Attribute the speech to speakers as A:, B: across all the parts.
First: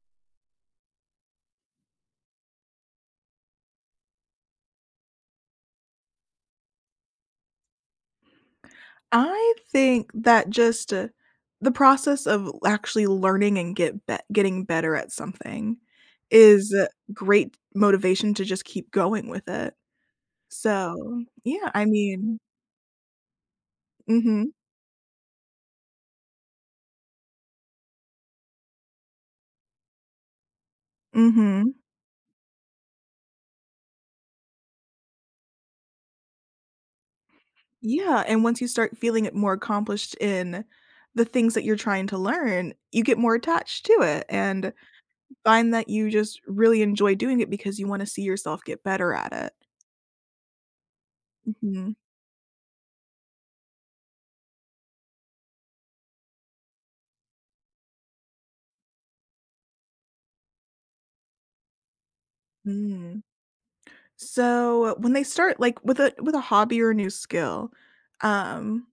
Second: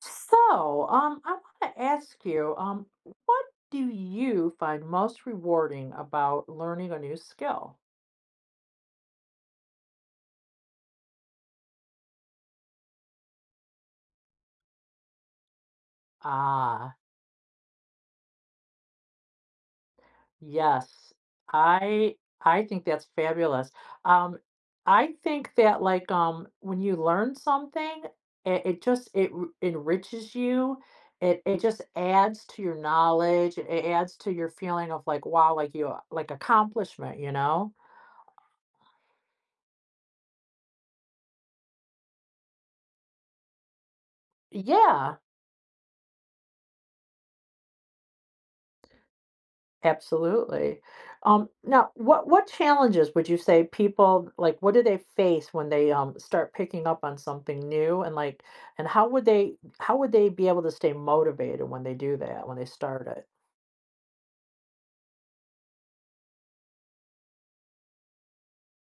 A: So, I want to ask you, what do you find most rewarding about learning a new skill?
B: I think that just, the process of actually learning and getting better at something is a
A: Ah,
B: great motivation to just keep going with it.
A: yes.
B: So, yeah, I
A: I
B: mean
A: I think that's fabulous. Um,
B: mhm,
A: I think that like when you learn something, it enriches you. It
B: mhm.
A: just adds to your knowledge. It adds to your feeling of like wow, like you like accomplishment.
B: Yeah, and once you start feeling it more accomplished in the things that you're trying to learn, you get more attached to it and
A: Yeah.
B: find that you just really enjoy doing it because you wanna see yourself get better at it.
A: Absolutely. Now,
B: Mhm,
A: what challenges would you say people like? What do they face when they start picking up on something new, and like, and how would they be able to stay motivated when they do that when they start
B: mm.
A: it?
B: So, when they start like with a hobby or a new skill, um,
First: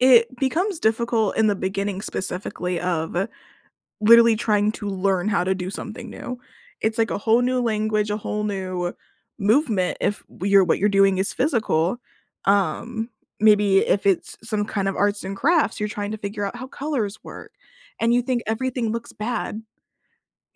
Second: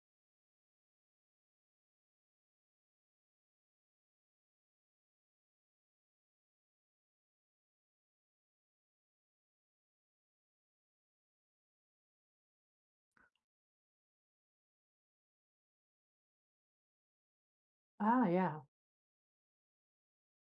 B: it becomes difficult in the beginning specifically of literally trying to learn how to do something new. It's like a whole new language, a whole new movement if you're what you're doing is physical. Um, Maybe if it's some kind of arts and crafts, you're trying to figure out how colors work and you
A: Ah,
B: think
A: yeah,
B: everything looks bad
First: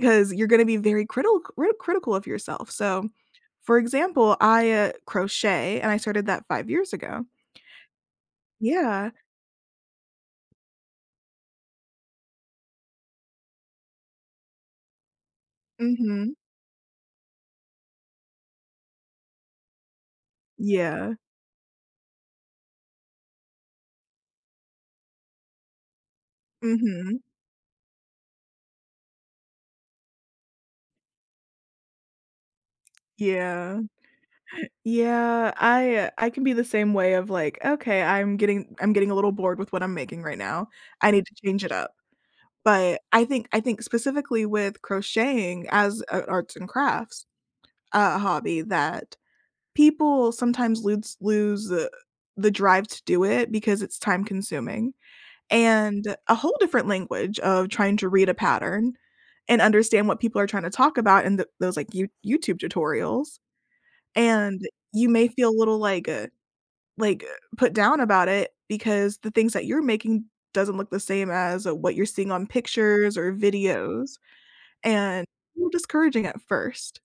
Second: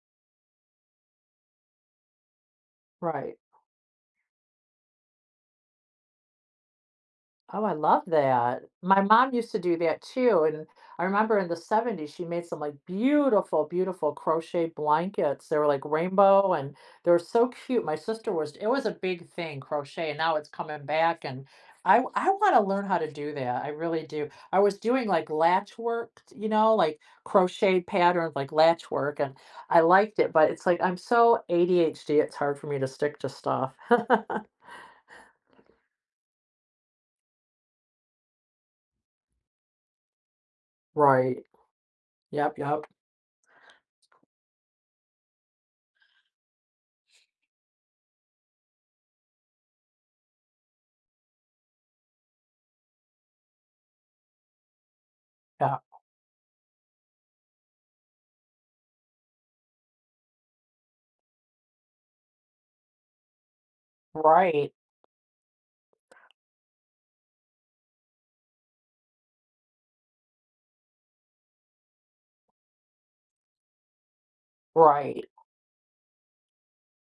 B: 'cause you're gonna be very critical of yourself, so,
A: right.
B: for example, I, crochet, and I started that 5 years ago.
A: Oh, I love that. My
B: Yeah.
A: mom used to do that too, and I remember in the 70s, she made some, like, beautiful, beautiful crochet blankets. They were, like,
B: Mhm.
A: rainbow, and they were so cute. My sister was it was a big thing, crochet, and now it's coming
B: Yeah.
A: back, and I wanna learn how to do that, I really do. I was doing, like, latch work, like,
B: Mhm.
A: crocheted patterns, like latch work, and I liked it, but it's like, I'm so ADHD, it's hard for me to stick to stuff.
B: Yeah. Yeah, I can be the same way of like, "Okay, I'm getting a little bored with what I'm making right now. I need to
A: Right.
B: change it up."
A: Yep, yep,
B: But I think specifically with crocheting as a arts and crafts, a hobby that people sometimes lose the drive to do it because it's time consuming,
A: yeah,
B: and a whole different language of trying to read a pattern and understand what people are trying to talk about in th those, like, YouTube tutorials, and
A: right.
B: you may feel a little, like, like, uh, put down about it because the things that you're making doesn't look the same as what you're seeing on pictures or videos, and
A: Right.
B: a little discouraging at first.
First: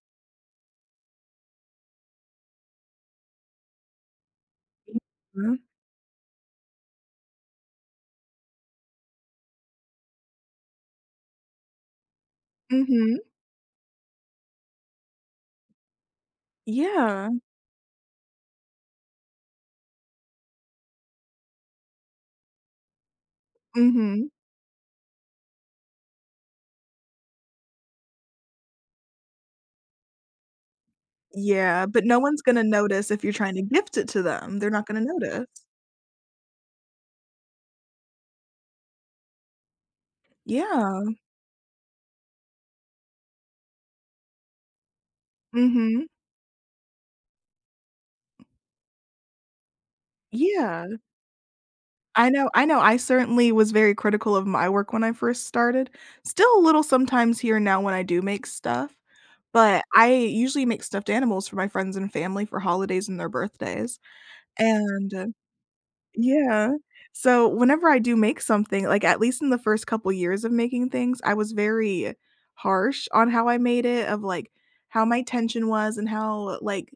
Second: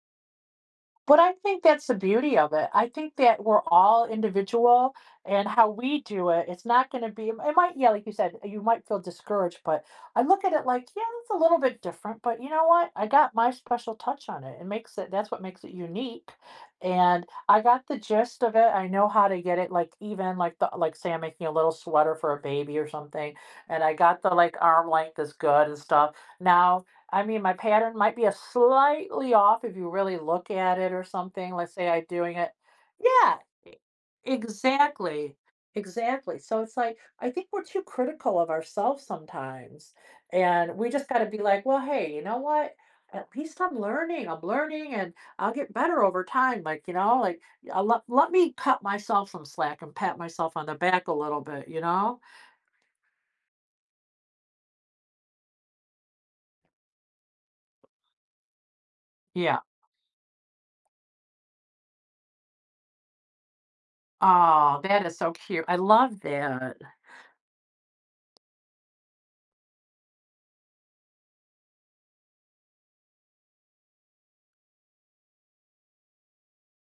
A: But I think that's the beauty of it. I think that we're all individual and
B: Mhm.
A: how we do it, it's not going to be, it might, yeah, like you said, you might feel discouraged, but I look at it like, yeah, it's a little bit different, but you know what? I
B: Mhm.
A: got my special touch on it. It makes it, that's what makes it unique. And
B: Yeah.
A: I got the gist of it. I know how to get it, like even like the, like say I'm making a little sweater for a baby or something, and I got the
B: Mhm.
A: like arm length is good and stuff. Now I mean, my pattern might be a slightly off if you really look at it or something. Let's
B: Yeah,
A: say I'm
B: but no
A: doing
B: one's
A: it.
B: gonna notice if you're
A: Yeah,
B: trying to
A: e-
B: gift it to them, they're not gonna
A: exactly.
B: notice.
A: Exactly. So it's like, I think we're too critical of ourselves sometimes. And we
B: Yeah.
A: just got to be like, well, hey, you know what? At least I'm learning. I'm learning and I'll get better
B: Mhm.
A: over time. Like, you know, let me cut myself some slack and pat myself on the
B: Yeah.
A: back a little bit, you know?
B: I know I certainly was very critical of my work when I first started. Still a little sometimes here and now when I do make stuff,
A: Yeah.
B: but I usually make stuffed animals for my friends and family for holidays and their birthdays,
A: Oh, that
B: and
A: is so cute. I love
B: yeah.
A: that.
B: So, whenever I do make something, like, at least in the first couple years of making things, I was very harsh on how I made it, of, like, how my tension was and how, like,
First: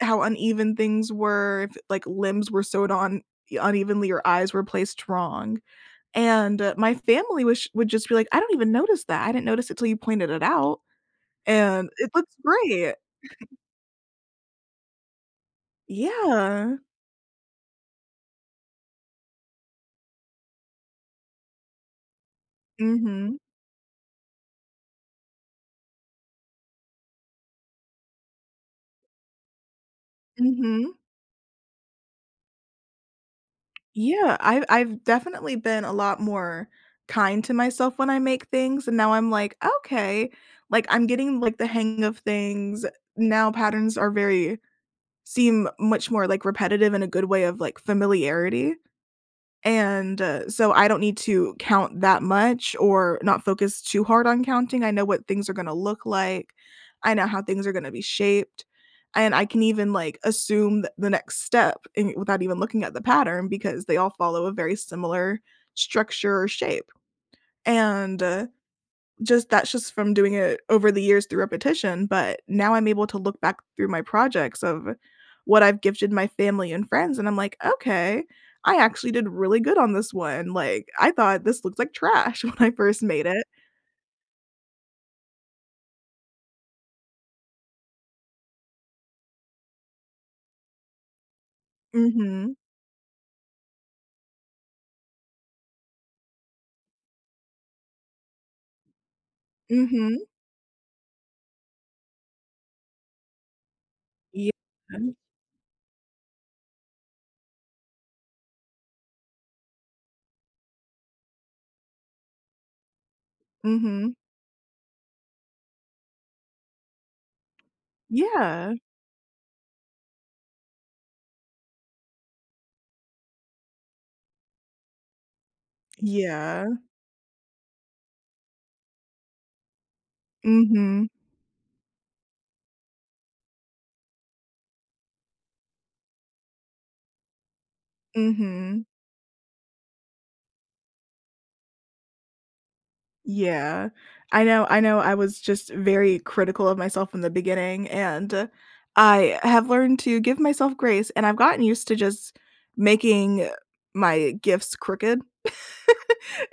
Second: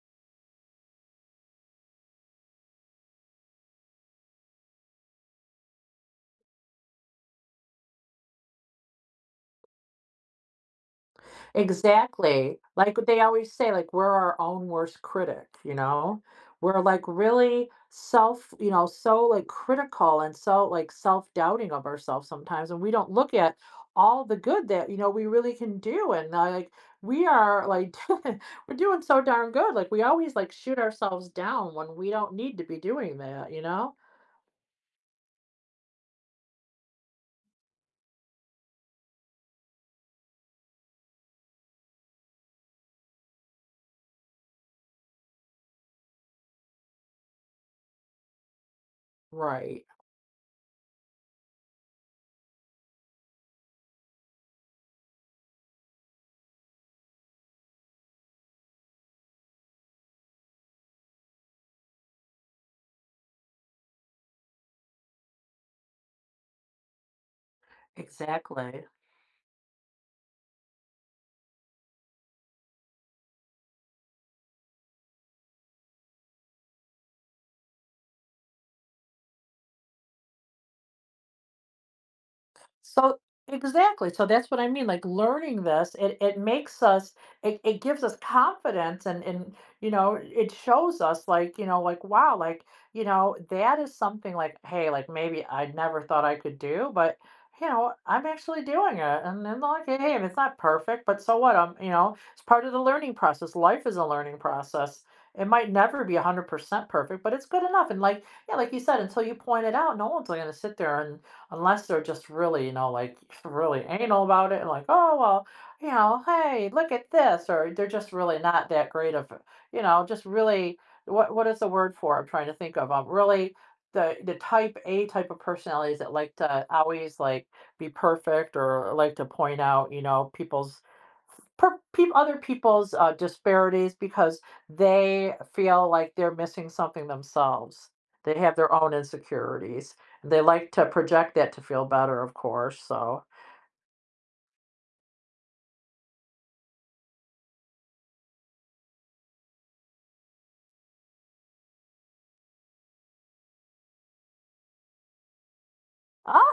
B: how uneven things were, if, like, limbs were sewed on unevenly or eyes were placed wrong, and, my family was would just be like, "I don't even notice that, I didn't notice it till you pointed it out, and it looks
A: Exactly.
B: great."
A: Like what they always say, like we're our own worst critic, you know?
B: Yeah.
A: We're like really self, you know, so like critical and so like self-doubting of ourselves sometimes and we don't look
B: Mhm.
A: at all the good that, you know, we really can do and like we are like we're doing so darn good. Like we always like shoot
B: Mhm.
A: ourselves down when we don't need to be doing that, you know?
B: Yeah, I've definitely been a lot more kind to myself when I make things, and now I'm like, "Okay." Like, I'm getting, like, the hang of things. Now patterns are very seem much more, like, repetitive in a good way of, like, familiarity.
A: Right.
B: And, so I don't need to count that much or not focus too hard on counting. I know what things are gonna look like. I know how things are gonna be shaped, and I can even, like, assume th the next step in without even looking at the pattern because they all follow a very similar structure or shape. And,
A: Exactly.
B: just that's just from doing it over the years through repetition, but now I'm able to look back through my projects of what I've gifted my family and friends, and I'm like, "Okay, I actually did really good on this one." Like, I thought this looked like trash when I first
A: So
B: made it.
A: exactly. So that's what I mean. Like learning this, it makes us it gives us confidence and you know, it shows us like, you know, like
B: Mm
A: wow,
B: Mhm.
A: like, you know, that is something like, hey, like maybe I never thought I could do, but you know, I'm actually doing it. And then
B: mm
A: like, hey,
B: Mhm.
A: if it's not perfect, but so what? I'm you know, it's part of the learning process. Life is a learning
B: Yeah.
A: process.
B: mm
A: It might never be 100% perfect, but it's good enough. And like, yeah, like you said, until you point it out, no one's going to sit there and Unless they're just really, you know, like really
B: Mhm.
A: anal about it and like, oh, well, you know, hey, look at this. Or they're just really not
B: Yeah.
A: that great of, you know, just really, what is the word for? I'm trying to think of. Really the type A type of personalities that like to
B: Yeah.
A: always like be perfect or like to point out, you know,
B: mm
A: people's
B: Mhm.
A: per, peop other people's disparities because they feel like they're missing something themselves.
B: mm
A: They have their
B: Mhm.
A: own insecurities. They like to project that to feel better, of course. So,
B: Yeah. I know I was just very critical of myself in the beginning, and I have learned to give myself grace, and I've gotten used to just making my gifts crooked.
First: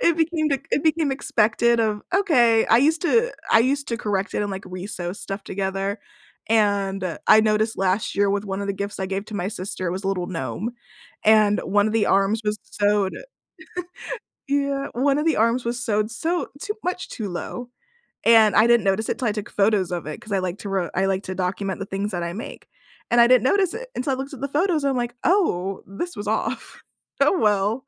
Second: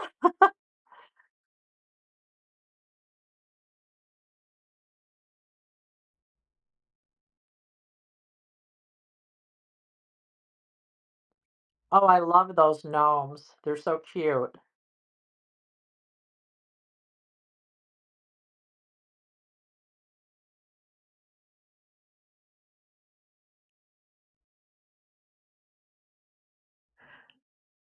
B: It became expected of, okay, I used to correct it and, like, re stuff together, and I noticed last year with one of the gifts I gave to my sister it was a little gnome, and one of
A: oh,
B: the
A: I
B: arms
A: love
B: was
A: those
B: sewed
A: gnomes. They're so cute.
B: yeah, one of the arms was sewed so too much too low, and I didn't notice it till I took photos of it because I like to ro I like to document the things that I make, and I didn't notice it until I looked at the photos, I'm like, "Oh, this was off. Oh, well,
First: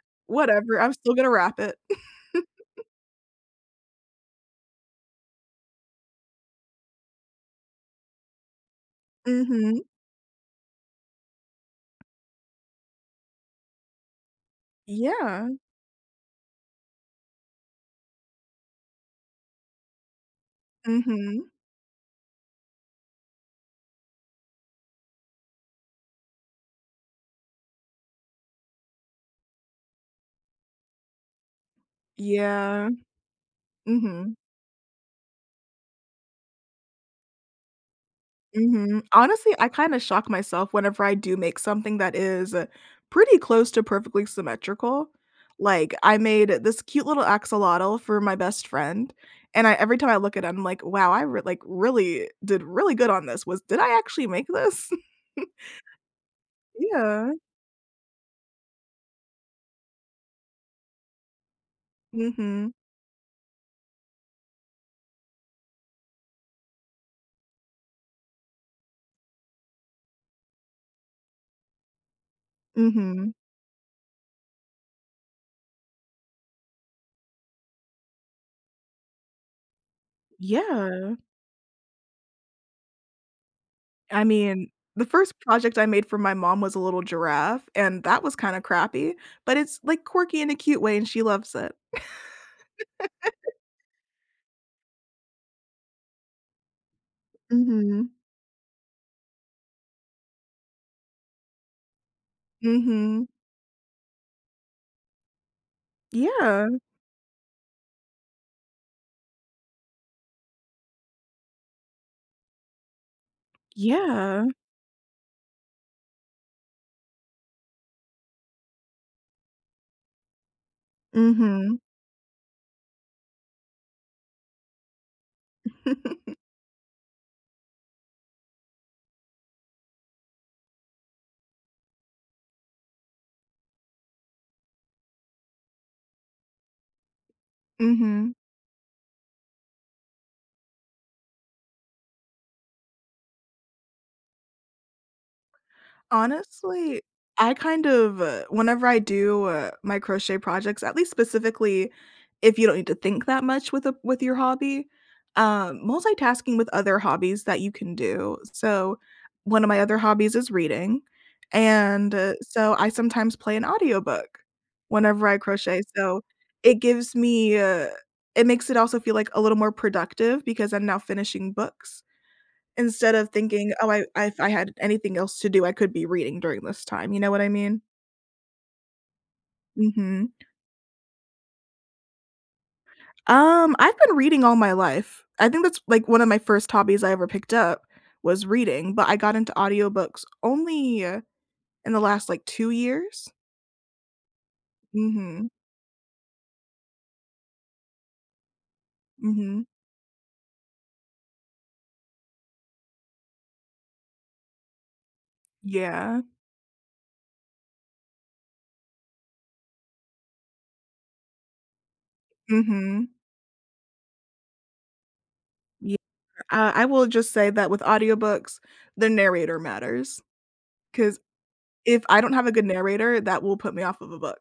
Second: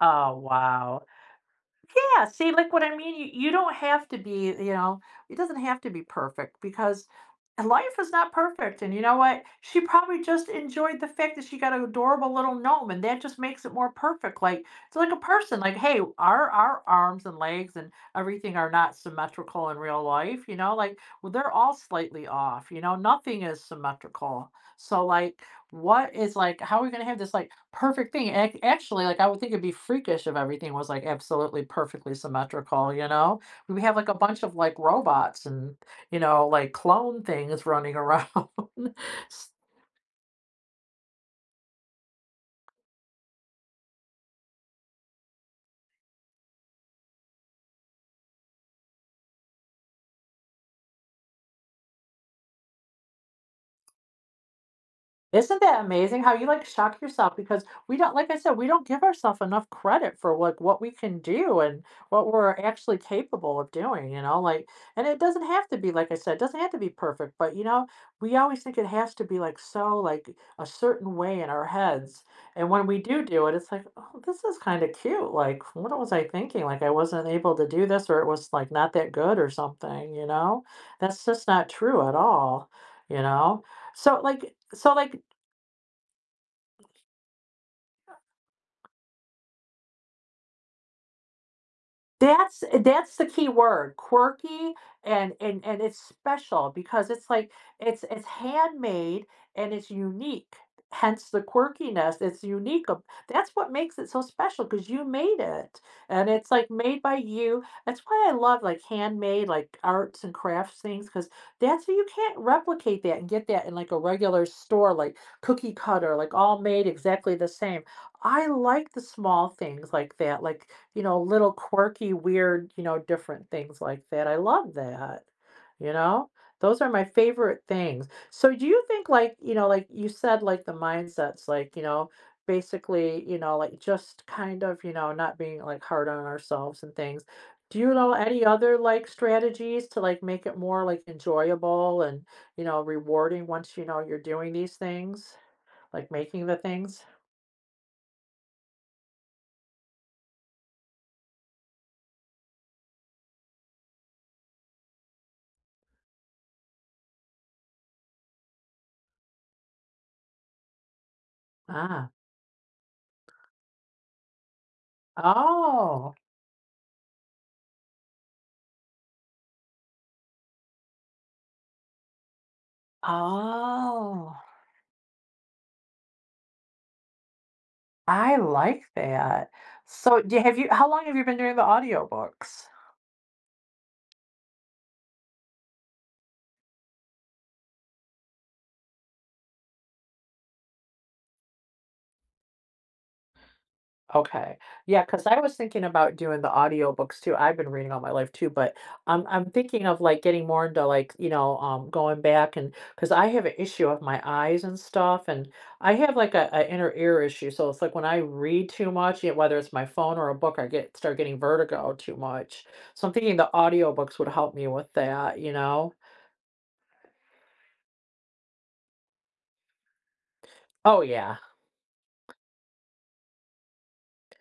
A: Oh,
B: whatever, I'm
A: wow.
B: still gonna wrap it."
A: Yeah, see, like, what I mean, you don't have to be, you know, it doesn't have to be perfect because life is not perfect, and you know what? She
B: Mhm.
A: probably just enjoyed the fact that she got an adorable little gnome, and that just makes it more perfect, like it's like a
B: Yeah.
A: person, like, "Hey, our arms and legs and everything are not symmetrical in real life," you know, like, well,
B: Mhm.
A: they're all slightly off, you know, nothing is symmetrical, so, like, what is like how are we gonna have this like perfect thing? Actually, like I would think it'd be freakish if everything was like absolutely perfectly
B: Yeah.
A: symmetrical, you know? We have like a
B: Mhm.
A: bunch of like robots and you know, like clone things running around.
B: Mhm. Honestly, I kinda shock myself whenever I do make something that is pretty close to perfectly symmetrical. Like, I made this cute little axolotl for my best friend, and I every time I look at it, I'm like, "Wow, I re like, really did really good on this. Was did I actually make this?"
A: Isn't that amazing how you, like, shock
B: Yeah.
A: yourself because we don't like I said, we don't give ourselves enough credit for, like, what we can do and what we're
B: Mhm.
A: actually capable of doing, you know, like and it doesn't have to be, like I said, it doesn't have to be perfect, but, you know, we always think it has to be, like, so, like, a certain way in our heads, and when we do
B: Mhm.
A: do it, it's like, "Oh, this is kinda cute," like, "What was I thinking?" Like, I wasn't able to do this or it was, like, not that good or something, you know?
B: Yeah.
A: That's just not true at all, you know?
B: I mean,
A: So,
B: the
A: like,
B: first project I made for my mom was a little giraffe, and that was kinda crappy, but it's, like, quirky in a cute way, and she loves it.
A: That's that's the key word, quirky and and it's special because it's like it's
B: Mhm.
A: it's handmade and it's unique. Hence the quirkiness, it's unique. Of-
B: Mhm.
A: That's what makes it so special because you made it. And it's
B: Yeah.
A: like made by you. That's why I love like handmade like arts and crafts things because that's you can't replicate that and get that in like a
B: Yeah.
A: regular store like cookie cutter like all made exactly the same. I like the small things like that, like, you know, little
B: Mhm.
A: quirky, weird, you know, different things like that. I love that, you know?
B: Mhm.
A: Those are my favorite things. So do you think like, you know, like you said, like the mindsets, like, you know, basically, you know, like just kind of, you know, not being like hard on ourselves and things. Do you know any other like strategies to like make it more like enjoyable and, you know, rewarding once you know you're doing these things, like making the
B: Honestly,
A: things?
B: I kind of, whenever I do, my crochet projects, at least specifically if you don't need to think that much with a with your hobby, multitasking with other hobbies that you can do. So, one of my other hobbies is reading,
A: Ah.
B: and, so I sometimes play an audiobook whenever I crochet,
A: Oh,
B: so it gives me, it makes it also feel, like, a little more productive because I'm now finishing books. Instead of thinking, "Oh, I
A: oh,
B: if I had anything else to do, I could be reading during this time," you know what I mean?
A: I like that. So,
B: Mhm.
A: do have you how long have you been doing the audiobooks?
B: I've been reading all my life. I think that's, like, one of my first hobbies I ever picked up was reading, but I got into audiobooks only in the last, like, 2 years.
A: Okay. Yeah. Cause I
B: Mhm.
A: was thinking about doing the audiobooks too. I've been reading all my life too, but I'm
B: Mhm.
A: thinking of like getting more into like, you know, going back and because I have an issue with my eyes and stuff, and I have
B: Yeah.
A: like a inner ear issue. So it's like when I read too much, yeah, whether it's my phone or a book, I get start getting vertigo too much. So
B: Mhm.
A: I'm thinking the audiobooks would help me with that, you know?
B: Yeah, I will just say that with audiobooks, the narrator matters.
A: Oh,
B: Because
A: yeah.
B: if I don't have a good narrator, that will put me off of a book.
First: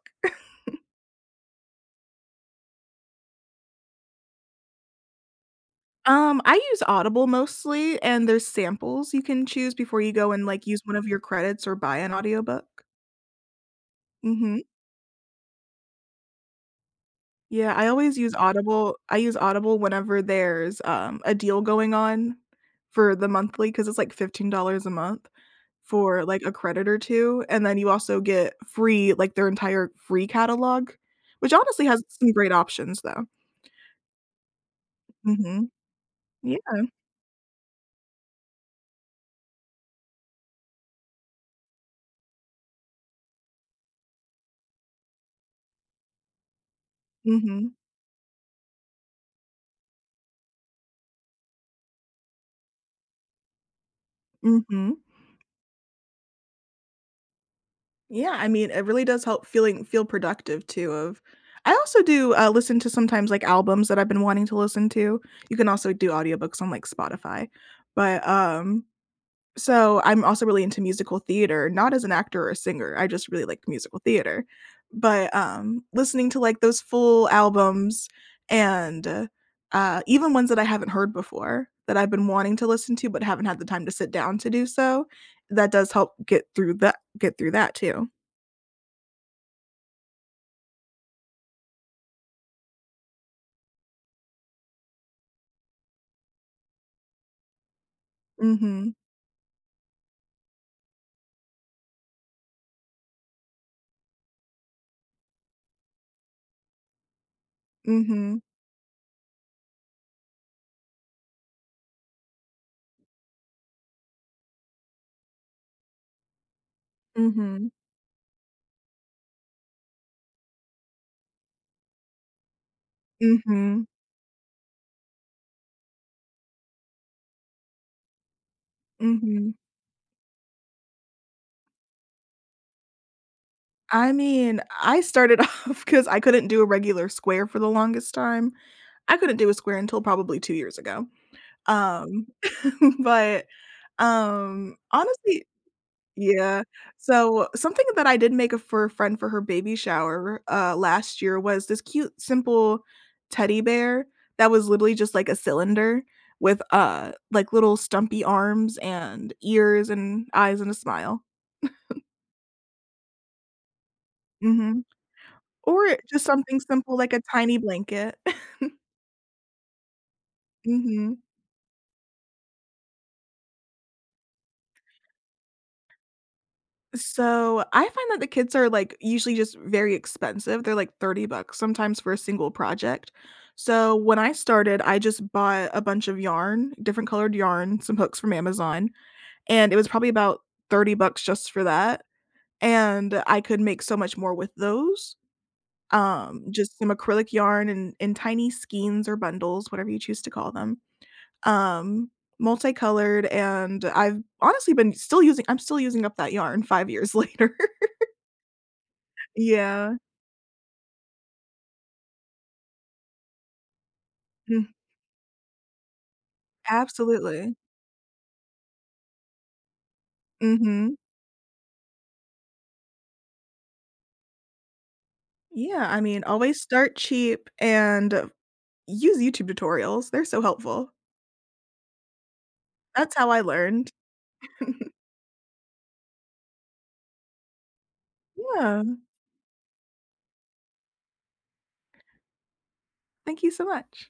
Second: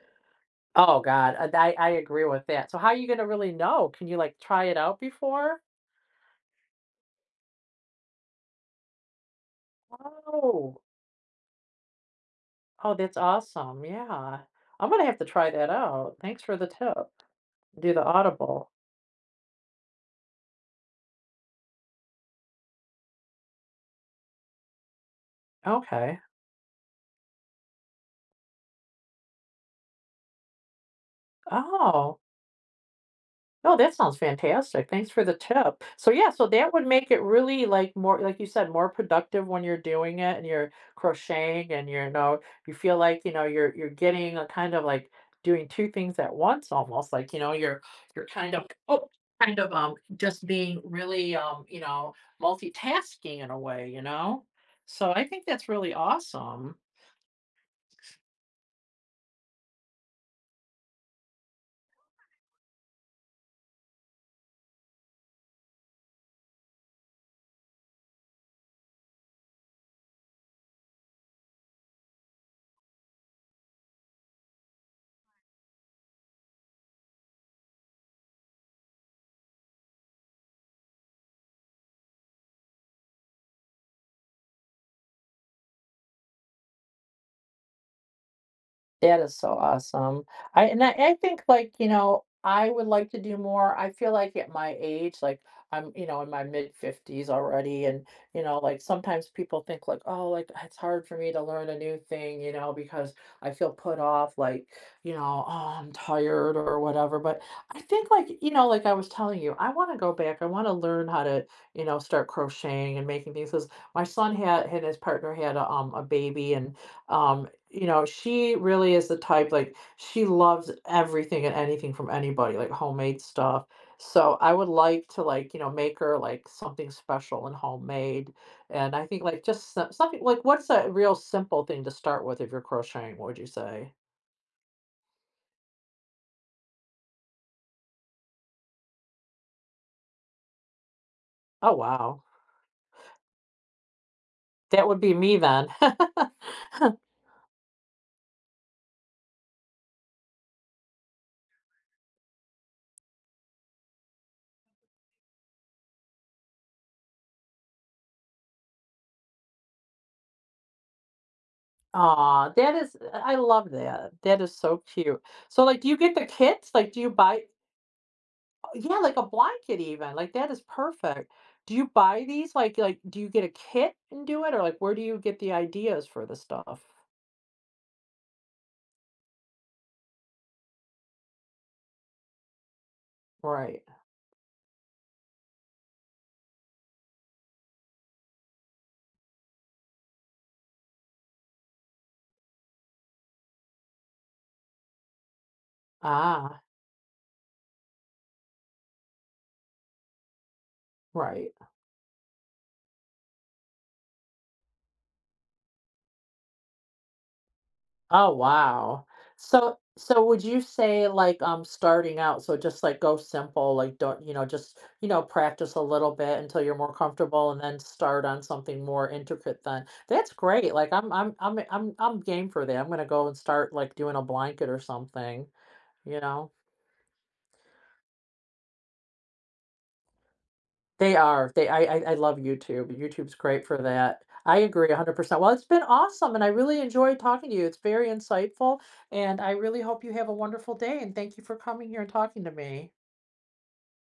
A: Oh, god. I agree with that. So how are you gonna really know? Can you, like, try it out before?
B: I use Audible mostly, and there's samples you can choose before you go and, like,
A: Oh.
B: use one of your credits or buy an audiobook.
A: Oh, that's awesome, yeah.
B: Mhm.
A: I'm gonna have to try that out. Thanks for the tip.
B: Yeah,
A: Do the Audible.
B: I use Audible whenever there's, a deal going on for the monthly because it's, like, $15 a month
A: Okay.
B: for, like, a credit or 2, and then you also get free like, their entire free catalog, which honestly has
A: Oh,
B: some great options though.
A: oh, that sounds fantastic. Thanks for the
B: Mhm.
A: tip. So yeah, so that
B: Yeah.
A: would make it really like more, like you said, more productive when you're doing it and you're crocheting and you're, you know, you feel like, you know, you're getting a kind of like doing two things at once almost. Like, you know,
B: Mhm.
A: you're you're kind of just being really you know, multitasking in a way, you know?
B: Mhm.
A: So I think that's really awesome.
B: Yeah, I mean, it really does help feel productive too of I also do, listen to sometimes, like, albums that I've been wanting to listen to. You can also do audiobooks on, like, Spotify. But, so I'm also really into musical theater, not as an actor or a singer, I just really like musical theater. But, listening to, like, those full albums and, even ones that I haven't heard before that I've been wanting to listen to but haven't had the time to sit down to do so, that does help get through that too.
A: That is so awesome. I and I I think, like, you know, I would like to do more. I feel like at my age, like, I'm, you know, in my mid-50s already, and, you know, like,
B: Mhm.
A: sometimes people think, like, "Oh, like, it's hard for me to learn a new thing, you know, because I feel put off, like, you know 'Oh, I'm tired,' or whatever." But I think,
B: Mhm.
A: like, you know, like I was telling you, I wanna go back. I wanna learn how to, you know, start crocheting and making things. Because my son had his partner had a baby, and, um,
B: Mhm.
A: you know, she really is the type, like, she loves everything and anything from anybody, like homemade stuff.
B: Mhm.
A: So I would like to, like, you know, make her like something special and homemade. And I think like
B: Mhm.
A: just something like what's a real simple thing to start with if you're crocheting, what would you say?
B: I mean, I started off because I couldn't do a regular square for the longest time. I couldn't do a square until probably 2 years ago.
A: Oh wow.
B: Um, but,
A: That would be me
B: honestly
A: then.
B: yeah. So, something that I did make a for a friend for her baby shower, last year was this cute, simple teddy bear that was literally just like a cylinder with, like little stumpy arms and ears and eyes and a smile.
A: Aw, that is I love that. That is so
B: Mhm.
A: cute. So like do you
B: Or
A: get the
B: just something
A: kits? Like
B: simple
A: do you
B: like a
A: buy
B: tiny blanket.
A: Yeah, like a blanket even, like, that is
B: Mhm.
A: perfect. Do you buy these? Like, do you get a kit and do it, or, like, where do you get the ideas for the stuff?
B: So, I find that the kits are, like, usually just very expensive, they're, like, 30 bucks sometimes for a single project.
A: Right.
B: So, when I started, I just bought a bunch of yarn, different colored yarn, some hooks from Amazon, and it was probably about 30 bucks just for that, and I could make so much more with those.
A: Ah,
B: Just some acrylic yarn and in tiny skeins or bundles, whatever you choose to call them,
A: right.
B: um, multicolored, and I've honestly been still using I'm still using up that yarn 5 years later.
A: Oh, wow. So
B: Yeah.
A: so would you say, like, starting out so just, like, go simple, like, don't you know,
B: Mm,
A: just, you know, practice a little bit until you're more comfortable
B: absolutely.
A: and then start on something more intricate then. That's great, like,
B: Mhm.
A: I'm game for that, I'm gonna go and start, like, doing a blanket or something,
B: Yeah, I
A: you
B: mean,
A: know?
B: always start cheap and use YouTube tutorials, they're so helpful.
A: They are. They I love YouTube.
B: That's how
A: YouTube's
B: I
A: great for
B: learned.
A: that. I agree 100%. Well, it's been awesome, and I really enjoyed talking to you. It's very insightful,
B: Yeah,
A: and I really hope you have a wonderful day, and thank you for coming here and talking to me.
B: thank you so much.